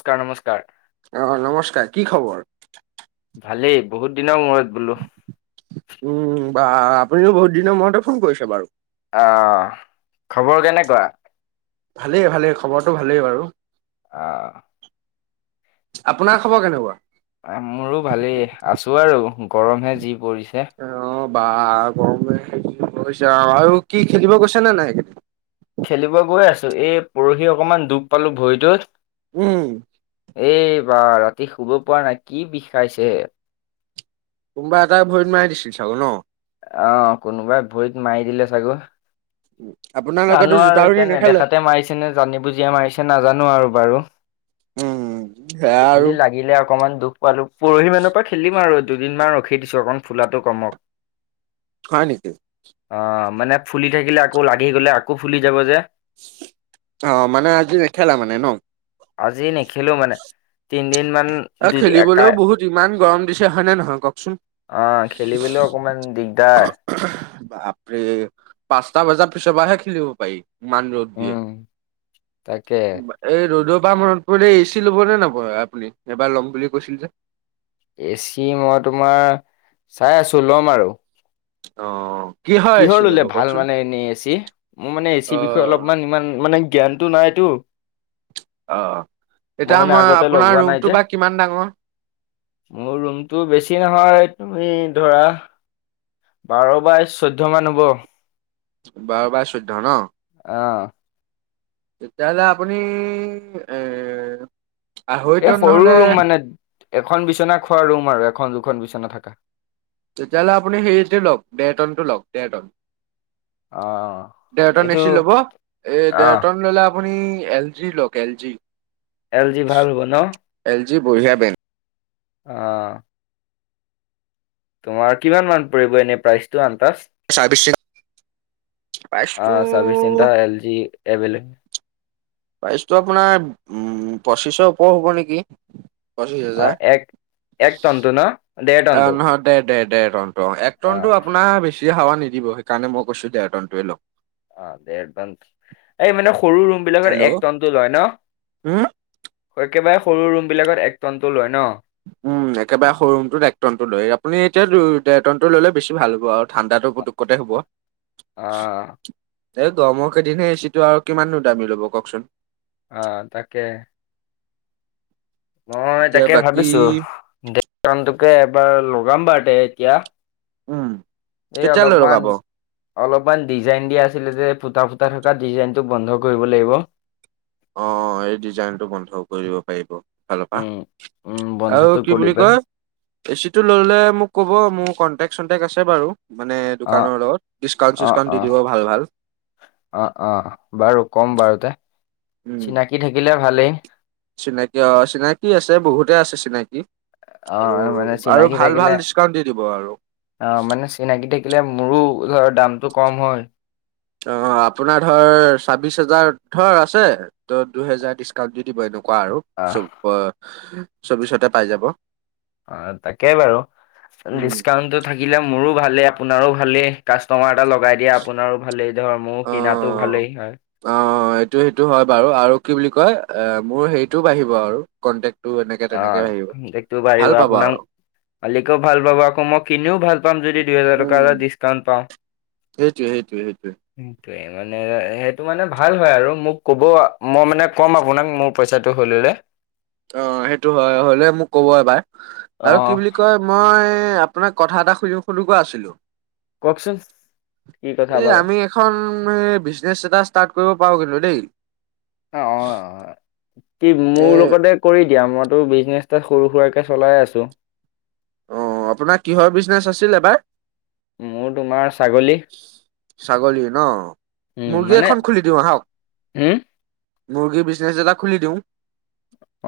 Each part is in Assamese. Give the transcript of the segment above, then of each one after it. স্কাৰ নমস্কাৰ। অ', অ' নমস্কাৰ। কি খবৰ? ভালে, বহুত দিনৰ মূৰত বোলো? উম, উম, বা', আপুনিও বহুত দিনৰ মূৰতে ফোন কৰিছে বাৰু। অহ, খবৰ কেনেকুৱা? ভালে, ভালে খবৰটো ভালে বাৰু। অহ। আপোনাৰ খবৰ কেনেকুৱা? এ মোৰো ভালেই আছোঁ আৰু, গৰমহে যি পৰিছে। অহ' বা' গৰমে কি কৰিছে আৰু, আৰু কি, খেলিব গৈছে নে নাই? খেলিব গৈ আছো, এই পৰহি অকনমান দুখ পালো ভৰিটোত। উম। এই বা ৰাতি শুব পৰা নাই কি বিষাইছে। কোনোবা এটাই ভৰিত মাই দিছিল চাগে ন? অ', কোনোবাই ভৰিত মাৰি দিলে চাগে। উম জানো আৰু এতিয়া নেদেখাতে মাৰিছে নে জানি বুজিয়ে মাৰিছে নাজানো আৰু বাৰু। উম সেয়া আৰু খালি লাগিলে অকনমান দুখ পালো। পৰহি মানৰ পৰা খেলিম আৰু দুদিনমান ৰখি দিছো অকণ ফুলাটো কমক। হয় নেকি? অ' মানে ফুলি থাকিলে আকৌ লাগি গ'লে আকৌ ফুলি যাব যে। অ' মানে আজি নেখেলা মানে ন? আজি নেখেলো মানে তি আৰু খেলিবলৈও বহুত ইমান গৰম দিছে হয়নে নহয় কওকচোন? অ' খেলিবলৈ অকমান দিগদাৰ। বাপৰে পাঁচটা বজাৰ পিছৰ পৰাহে খেলিব পাৰি? ইমান ৰ'দ দিয়ে। উম, তাকে। এই ৰ'দৰ পৰা মনত পৰিলে, এ চি ল'ব নে নাপ আপুনি এবাৰ ল'ম বুলি কৈছিল যে? এ চি মই তোমাৰ চাই আছো ল'ম আৰু। অ'। এ কিহৰ চি ল'ব ল'লে ভাল কওকচোন মানে এনেই এচি? মোৰ মানে অ এচিৰ বিষয়ে অলপমান ইমান মানে জ্ঞান টো নাইতো? অ' এতিয়া মানে মই আগতে আপোনাৰ লগোৱা নাই যে। ৰুমটো বা কিমান ডাঙৰ? মোৰ ৰুমটো বেছি নহয়, তুমি ধৰা বাৰ বাই চৈধ্য মান হ'ব। বাৰ বাই চৈধ্য ন? অ'। তেতিয়াহ'লে আপুনি এ আঢ়ৈ এই টন সৰু নহ'লে ৰুম মানে এখন বিচনা খোৱা ৰুম আৰু এখন দুখন বিচনা থকা তেতিয়াহ'লে আপুনি হেৰিটো লওক ডেৰ টন টো লওক ডেৰ টন অ দেৰটন এইটো এচি ল'ব এ আহ দেৰটন লোলে আ আপুনি এল জি লক এল জি এল জি ভাল হ'ব ন এল জি বঢ়িয়া বেন অ তোমাৰ কিমান মান পৰিব এনে প্ৰাইচটো আনটাজ চাবিশ অ চাৰভিছ চেন্টাৰ এল জি এভলেব প্ৰাইচটো আপোনাৰ উম পঁচিশৰ ওপৰ হ'ব নেকি পঁচিছ অ হাজাৰ এক এক তন ন। দেৰ অ টনটো নহয় দেৰ দেৰ টনটো অ এক টন টো আপোনাৰ বেছ বেছি হাৱা নিদিব সেইকাৰণেই মই কৈছো ডেৰ টনটোৱে লগক অ দেৰ টন এই মানে সৰু ৰুম বিলাকৰ হেল্ল' এক টনটো লয় ন উম একেবাৰে সৰু ৰুম বিলাকত এক টনটো লয় ন উম একেবাৰে সৰুম টো এক ট্ৰনটো লয় আপুনি এতিয়াটো দেৰটনটো ললে বেছি ভাল হ'ব আও ঠাণ্ডাত পোতোক কটে হ'ব অহ এই গৰমৰ কেইদিনহে এচিটো আৰু কিমাননো দামি লব কওক চোন অ তাকে মই এতিয়া তাকে বাকী ভাবিছো দেৰটন টোকে এবাৰ লগাম বাৰুতে এতিয়া উম এই কেতিয়ালৈ অলপমান লগাব অলপমান ডিজাইন দিয়া আছিলে যে ফুটা ফুটা থকা ডিজাইনটো বন্ধ কৰিব লাগিব অ এই ডিজাইনটো বন্ধ কৰিব পাৰিব ফালৰ পা উম উম বন্ধটো আৰু কি কৰি বুলি পেলাই কয় এচিটো ল'লে মোক ক'ব মোৰ কণ্টেক্ট চনটেক্ট আছে বাৰু মানে অ দোকানৰ লগত ডিচকাউণ্ট অ চিছকাউণ্ট অ দি দিব ভাল ভাল অ অ বাৰু কম বাৰু তে উম চিনাকি থাকিলে ভালেই চিনাকি অ চিনাকি আছে বহুতে আছে চিনাকি অ আৰু মানে আৰু চিনাকি ভাল থাকিলে ভাল ডিছকাউণ্ট দি দিব আৰু অ মানে চিনাকি থাকিলে মোৰো ধৰ দামটো কম হয় অ আপোনাৰ ধৰ ছাব্বিশ হাজাৰ দৰ আছে। ত দুহেজাৰ ডিচকাউণ্ট দি দিব এনেকুৱা আৰু আহ চ চৌবিশতে পাই যাব অ তাকেই বাৰু উম ডিছকাউণ্টটো থাকিলে মোৰো ভালে আপোনাৰো ভালে কাষ্টমাৰ এটা লগাই দিয়া আপোনাৰো ভালেই ধৰ মোৰ অ কিনাতোও ভালেই হয় অ এইটো সেইটো হয় বাৰু আৰু কি বুলি কয় মোৰ হেৰিটোও বাঢ়িব কন্টেক্ট অ বাঢ়িব পাব আপোনাক আৰু মালিকেও ভাল পাব আকৌ মই কিনিও ভাল পাম যদি দুইহেজাৰ টকা উম এটা ডিছকাউণ্ট পাওঁ সেইটোৱে সেইটোৱে সেইটোৱে উম‌ সেইটোৱে মানে সেইটো মানে ভাল হয় আৰু মোক ক'ব মই মানে ক'ম আপোনাক মোৰ পইচাটো হৈ ল'লে অ সেইটো হয় হলে মোক কব এবাৰ আৰু অ', কি বুলি কয় মই আপোনাক কথা এটা শুধু-শুধু কৈ আছিলোঁ। কওকচোন, কি কথা এ বাৰু? আমি এখন বিজনেছ এটা কৰিব পাৰো দেই। অ', - অ', - অ', কি এ মোৰ লগতে কৰি দিয়া মইতো বিজনেছ সৰু সুৰাকে চলাই আছোঁ। অ', আপোনাৰ কিহৰ বিজনেচ আছিল এবাৰ? মোৰ তোমাৰ ছাগলী। ছাগলী ন, উম, মুৰ্গী মানে এখন খুলি দিওঁ আহক? উম, মুৰ্গী বিজনেচ এটা খুলি দিওঁ।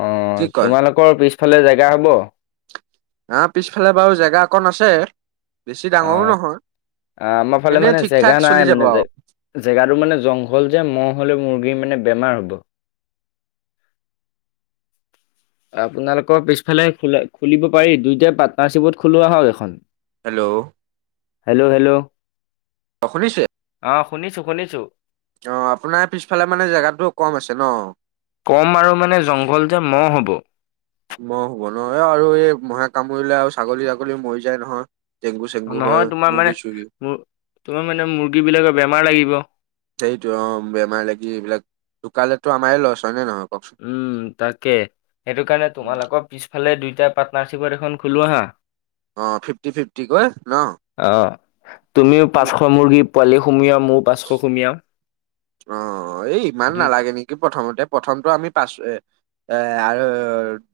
অঁ', কি তোমালোকৰ পিছফালে জেগা হ'ব? আমাৰ পিছফালে বাৰু জেগা অকন আছে, বেছি ডাঙৰো নহয়। আহ', আমাৰ ফালে এনেই মানে ঠিক ঠাক জেগা চলি নাই যাব মানে যে। আৰু জেগাটো মানে জংঘল যে মহ হলে মুৰ্গীৰ মানে বেমাৰ হ'ব। আপোনালোকৰ পিছফালে খ-খুলিব পাৰি দুইটা পাৰ্টনাৰশ্বিপত খোলো আহক। হেল্ল'। Hello hello. অ', শুনিছে? অঁ', শুনিছোঁ-শুনিছোঁ। অ', আপোনাৰ পিছফালে মানে জেগাটো কম আছে ন? কম আৰু মানে জংঘল যে মহ হ'ব। মহ হ'ব নয় আৰু এই মহে কামুৰিলে আৰু ছাগলী- আগলী মৰি যায় নহয়। ডেংগু চেংগু নহয় হয় তোমাৰ মানে, মুৰ্গী চুৰ্গী তোমাৰ মানে মুৰ্গী বিলাকৰ বেমাৰ লাগিব। সেইৰিটো অ', বেমাৰ লাগি এইবিলাক, ঢুকালেতো আমাৰেই লছ হয়নে নহক? উম তাকে, সেইটো কাৰণে তোমালোকৰ পিছফালে দুইটা পাৰ্টনাৰ্চিপত এখন খোলো আহা। অ', ফিফটা-ফিফটি কৈ ন? অ', তুমিও পাঁচশ মুৰ্গী পোৱালি সুমিওয়া মোৰ অ', এই ইমান দুই নালাগে নেকি? প্ৰথমতে প্ৰথমটো পাচ আৰু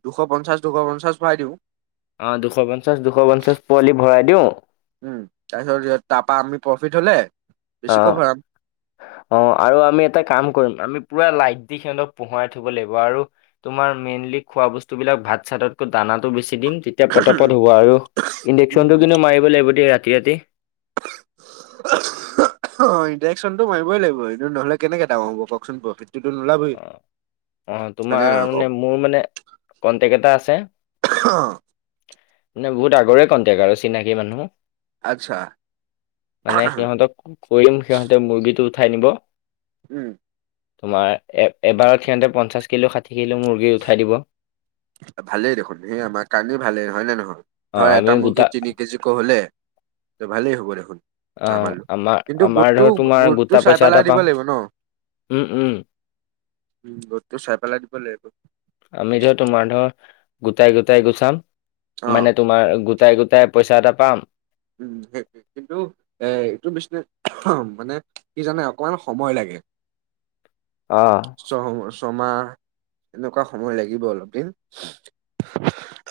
দুশ পঞ্চাছ, দুশ পঞ্চাছ ভৰাই দিওঁ? অঁ', দুশ পঞ্চাছ, দুশ পঞ্চাছ পোৱালি ভৰাই দিওঁ। উম, তাৰ পিছত তাৰপা আমি প্ৰফিট হ'লে। বেছিকৈ অ'। ভৰাম। অ', আৰু আমি এটা কাম কৰিম, আমি পুৰা লাইট দি সিহঁতক পোহোৱাই থব লাগিব। আৰু তোমাৰ মেইনলি খোৱা বস্তুবিলাক ভাত-চাততকৈ দানাতটো বেছি দিম তেতিয়া পটপট হ'ব আৰু, উম, ইনজেকশ্যন টো কিন্তু মাৰিব লাগিব দেই ৰাতি-ৰাতি। [unintelligible] অ', ইনজেকশ্যনতটো মাৰিবই লাগিব এনেটো নহ'লে কেনেকে ডাঙৰ হ'ব কওঁকচোন প্ৰফিটটোতো নোলাবৈ। অ অ', তোমাৰ মানে মোৰ মানে কণ্ট্ৰক্ট এটা আছে। মানে বহুত আগৰে কণ্টেক্ট আৰু চিনাকী মানুহ। আচ্ছা মানে সিহঁতক কৈ দিম, সিহঁতে মুৰ্গীটো উঠাই নিব। উম। তোমাৰ এ এবাৰত সিহঁতে পঞ্চাশ কিলো ষাঠি কিলো মুৰ্গী উঠাই দিব। ভালেই দেখোন, সেই আমাৰ কাৰণেই ভালেই হয় নে নহয়? ধৰ আমি এটা মুৰ্গী গোটা তিনি কেজি কৈ হ'লে, ভালেই হ'ব দেখোন। অ আমালৈ। আমাৰ কিন্তু আমাৰ গোটটো ধৰ তোমাৰ গোটটো গোটা চাই পইচা পেলাই এটা দিব পাম লাগিব ন? উম উম গোটতো চাই পেলাই দিব লাগিব। আমি ধৰ তোমাৰ ধৰ গোটাই গোটাই গুচাম অ মানে তোমাৰ গোটাই গোটাই পইচা এটা পাম। [unintelligible] এ এইটো বিজনেচ মানে কি জানা অকমান সময় লাগে। অ ছ ছয়মাহ এনেকুৱা সময় লাগিব অলপ দিন।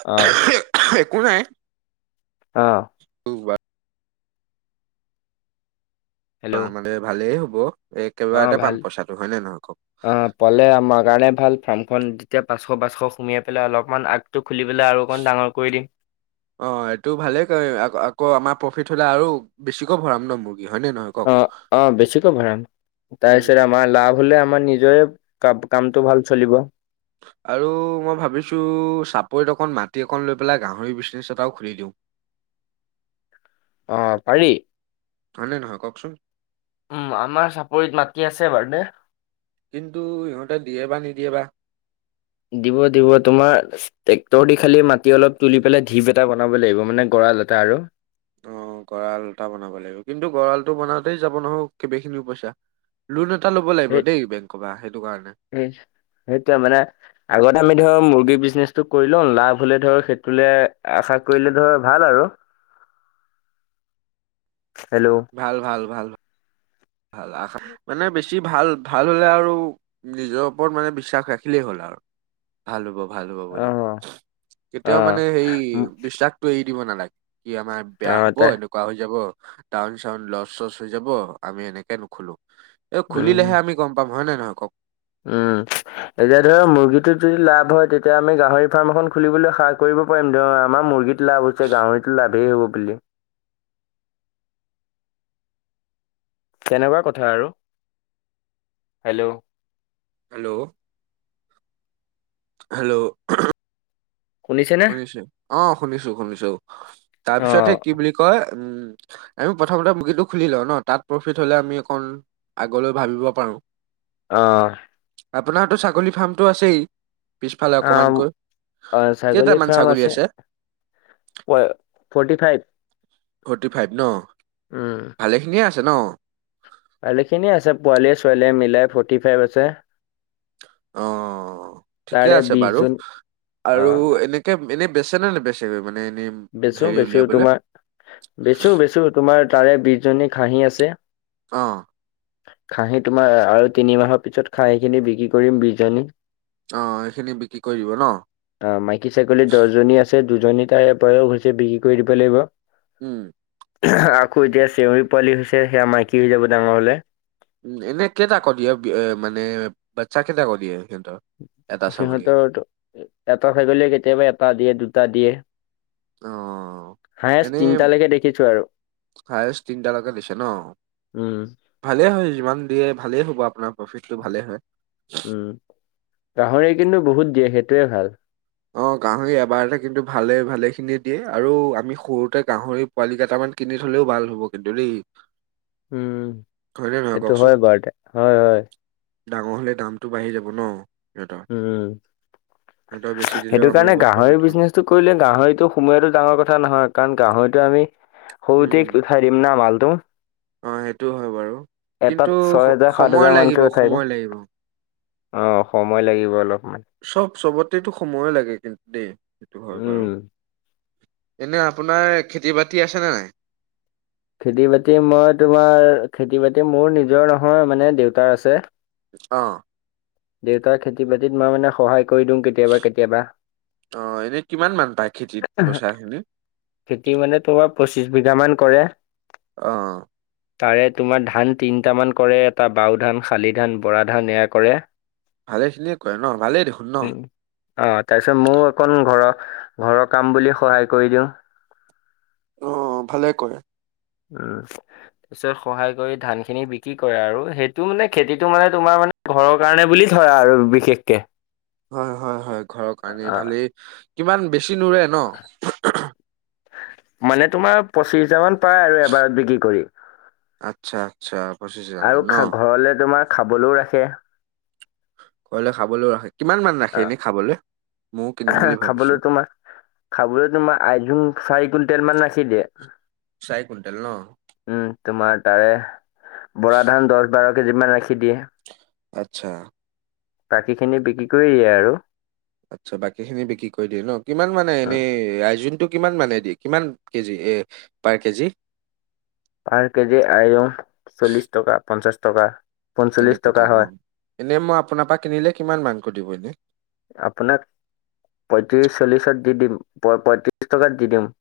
অ একো নাই। অ [unintelligible] আ হেল্ল' মানে ভালেই হ'ব, এই অ একেবাৰতে পাম ভাল পইচাটো হয় নে নহয় কওঁক অ পালে আমাৰ কাৰণে ভাল ফাৰ্মখন যেতিয়া পাঁচশ পাঁচশ সোমিয়াই পেলাই অলপমান আগ টো খুলি পেলাই আৰু অকণ ডাঙৰ কৰি দিম। অ' এইটো ভালে ক আকৌ আমাৰ প্ৰফিট হ'লে আৰু বেছিকৈ ভৰাম ন মুৰ্গী হয়নে নহয় কওক? অ অ' বেছিকৈ ভৰাম তাৰ পিছত উম। আমাৰ লাভ হ'লে আমাৰ নিজৰে কা কামটো ভাল চলিব। আৰু মই ভাবিছোঁ চাপৰিত অকণ মাটি অকণ লৈ পেলাই গাহৰি বিজনেছ এটাও খুলি দিওঁ। অ' পাৰি। হয় নে নহয় কওঁকচোন উম, আমাৰ চাপৰিত মাটি আছে বাৰু দে। কিন্তু সিহঁতে দিয়ে বা নিদিয়ে বা দিব দিব তোমাৰ ট্ৰেক্টৰ দি খালি মাটি অলপ তুলি পেলাই ঢিপ এটা বনাব লাগিব মানে গঁৰাল এটা আৰু। অ' গঁড়াল এটা বনাব লাগিব, কিন্তু গঁড়ালটো বনাওঁতেই যাব নহয় কেবাখিনিও পইচা লোন এটা ল'ব লাগিব দেই বেংকৰ পৰা সেইটো কাৰণে। এই সেইটোৱে মানে আগতে আমি ধৰ মুৰ্গী বিজনেচটো কৰি লওঁ লাভ হলে ধৰ সেইটোলে আশা কৰিলে ধৰ ভাল আৰু হেল্ল' ভাল, ভাল, ভাল। ভাল মানে বেছি ভাল ভাল হ'লে আৰু নিজৰ ওপৰত মানে বিশ্বাস ৰাখিলেই হ'ল আৰু। ভাল হ'ব ভাল হ'ব বুলি অ', কেতিয়াও মানে অ', সেই উম, বিশ্বাস টো এৰি দিব নালাগে কি আমাৰ বেয়া অ', হ'ব তাই এনে এনেকোৱা হৈ যাব ডাউন-চাউন লচ-চচ হৈ যাব আমি এনেকে নুখোলো। এই উম। খুলিলেহে আমি গম পাম হয় নে নহয় কওক। উম। এতিয়া ধৰ মুৰ্গীটোত যদি লাভ হয়, তেতিয়া আমি গাহৰি ফাৰ্ম এখন খুলিবলৈ সাহ কৰিব পাৰিম, ধৰ আমাৰ মুৰ্গীত লাভ হৈছে, গাহৰিটোও লাভেই হ'ব বুলি। তেনেকুৱা কথা আৰু হেল্ল' হেল্ল হেল্ল শুনিছেনে? শুনিছো অ শুনিছো শুনিছো অ'। তাৰপিছত সেই কি বুলি কয় উম। আমি প্ৰথমতে মুৰ্গীটো খুলি লওঁ ন তাত প্ৰফিট হলে আমি অকণ আগলৈ ভাবিব পাৰোঁ। অ'। আপোনাৰতো ছাগলী ফাৰ্মটো আছেই, পিছফালে অকমানকৈ। অ', ছাগলীৰ কেইটামান ফাৰ্ম ছাগলী আছে, হয় ফৰ্টি ফাইভ। ফৰ্টি ফাইভ ন'? উম। ভালেখিনিয়ে আছে ন। ভালেখিনিয়ে আছে, পোৱালিয় ছোৱালীয়ে মিলাই ফৰ্টি ফাইভ আছে। অ', ঠিকে তাৰে আছে বিশ বাৰু, জুন আৰু অ', এনে এনেকে বেচে নে নেবেচগে মানে এনে। বেচো, বেচো তোমাৰ, বেচো, বেচো তোমাৰ তাৰে বিশজনী খাহি আছে। অ'। খাহী তোমাৰ আৰু তিনিমাহৰ পিছত খাহী খিনি বিক্ৰী কৰিম বিশজনী। অ', এইখিনি বিক্ৰী কৰিব দিব ন। অ', মাইকী ছাগলী দহজনী আছে, দুজনী তাৰে বয়স হৈছে বিক্ৰী কৰি দিব লাগিব। উম। আকৌ এতিয়া চেউৰী পোৱালি হৈছে, সেয়া মাইকী হৈ যাব ডাঙৰ হ'লে। উম, এনে কেইটা কৈ দিয়ে, মানে বাচ্ছাক কেইটা কৈ দিয়ে সিহঁতৰ। এটা ছাগলী সিহঁতৰ, এটা ছাগলীয়ে কেতিয়াবা এটা দিয়ে, দুটা দিয়ে। অ'। হায়েষ্ট এনেই তিনটালৈকে দেখিছো আৰু হায়েষ্ট তিনিটা লৈকে দিছে ন। উম ভালে হয়, যিমান দিয়ে, ভালেই আপোনাৰ প্ৰফিটটো ভালে হয়। উম, গাহৰি কিন্তু বহুত দিয়ে সেইটোৱে ভাল। অ', গাহৰি এবাৰতে কিন্তু ভালে, ভালে খিনিয়ে দিয়ে, আৰু আমি সৰুতে গাহৰি পোৱালি কেইটামান কিনি থলেও ভাল হ'ব কিন্তু দেই। [inaudible] হয়নে নহয় সেইটো কওকচোন। হয় বাৰুতে হয় হয় ডাঙৰ হ'লে দামটো বাঢ়ি যাব ন' সিহঁতৰ। উম। ত' বেছি দিলও আমি বহুত প্ৰফিট পাম। গাহৰিতটো সোমোৱাটো ডাঙৰ কথা কাৰণ গাহৰিতটো আমি সৰুতে উম [unintelligible] মাল টো। অ', সেইটো হয় বাৰু এটাত কিন্তু ছয় হেজাৰ সাত সময় হেজাৰ লাগিব মানকে উঠাই দিম সময় লাগিব অ', সময় লাগিব অলপমান। চব চবতেতটো সময়ো লাগে কিন্তু দেই সেইটো হয় বাৰু উম এনে আপোনাৰ খেতি বাতি আছেনে নাই? খেতি বাতি মই তোমাৰ খেতি বাতি মোৰ নিজৰ নহয় মানে দেউতাৰ আছে। অ'। দেউতাক খেতি বাতিত মই মানে সহায় কৰি দিওঁ কে অ', এনে কিমান মান পায় খেতিত পইচা খিনি খেতি মানে তোমাৰ পঁচিশ বিঘা মান কৰে অ'। তাৰে তোমাৰ ধান তিনটামান কৰে এটা বাও ধান শালি ধান বৰা ধান এয়া কৰে ভালে খিনিয়ে কয় ন ভালেই দেখ উ অ', তাৰপিছত মইও অকন ঘৰৰ ঘৰৰ কাম বুলি সহায় কৰি দিওঁ। [unintelligible] অ', ভালেই কৰে। উম। পিচত সহায় কৰি ধান খিনি বিক্ৰী কৰে আৰু, সেইটো মানে খেতিটো মানে তোমাৰ মানে ঘৰৰ কাৰণে বুলি ধৰা আৰু বিশেষকে। হয় হয় হয়, ঘৰৰ কাৰণে অ ভালেই, কিমান বেছি নুৰে ন? মানে তোমাৰ পচিশ হাজাৰ মান পাই আৰু এবাৰত বিক্ৰী কৰি। আচ্ছা আচ্ছা, পঁচিশ হাজাৰ মান ন। হ'লে তোমাৰ খাবলৈও ৰাখে। ঘৰলে খাবলৈও ৰাখে, কিমান মান ৰাখে অ এনেই খাবলৈ, ময়ো কিনিম বুলি খাবলৈ ভাবিছোঁ। তোমাৰ খাবলৈ তোমাৰ আইজুং চাৰি কুইণ্টেল মান ৰাখি দিয়ে। চাৰি কুইণ্টেল ন? উম, তোমাৰ তাৰে বৰা ধান দহ বাৰ কেজি মান ৰাখি দিয়ে। অচ্ছা। বাকীখিনি বিক্ৰী কৰি দিয়ে আৰু। আচ্ছা, বাকী খিনি বিক্ৰী কৰি দিয়ে ন? কিমান মানে এনে উম, আইজোং? এইটো কিমান মানে দি, কিমান কেজি, এ পাৰ কেজি? পাৰ কেজি আইজোং চল্লিশ টকা, পঞ্চাশ টকা। পঞ্চল্লিছ এনেকে টকা দিয়ে হয় উম, এনেই মই আপোনাৰ পৰা কিনিলে কিমান মান কৰি দিব এনে? আপোনাক পঁয়ত্ৰিছ চল্লিছত দি দিম, প-পঁয়ত্ৰিছ টকাত দি দিম।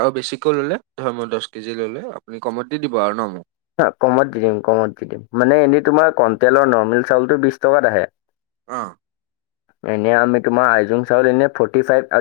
আৰু বেছিকৈ ল'লে, ধৰ মই দহ কেজি ল'লে, আপুনি কমত দি দিব আৰু ন মোক? কমত দি দিম, কমত দি দিম, মানে এনেই তোমাৰ কণ্টেলৰ নৰ্মেল চাউলটো বিশ টকাত আহে। অ'। এনে আমি তোমাৰ আইজোং চাউল এনে ফৰ্তি ফাইভ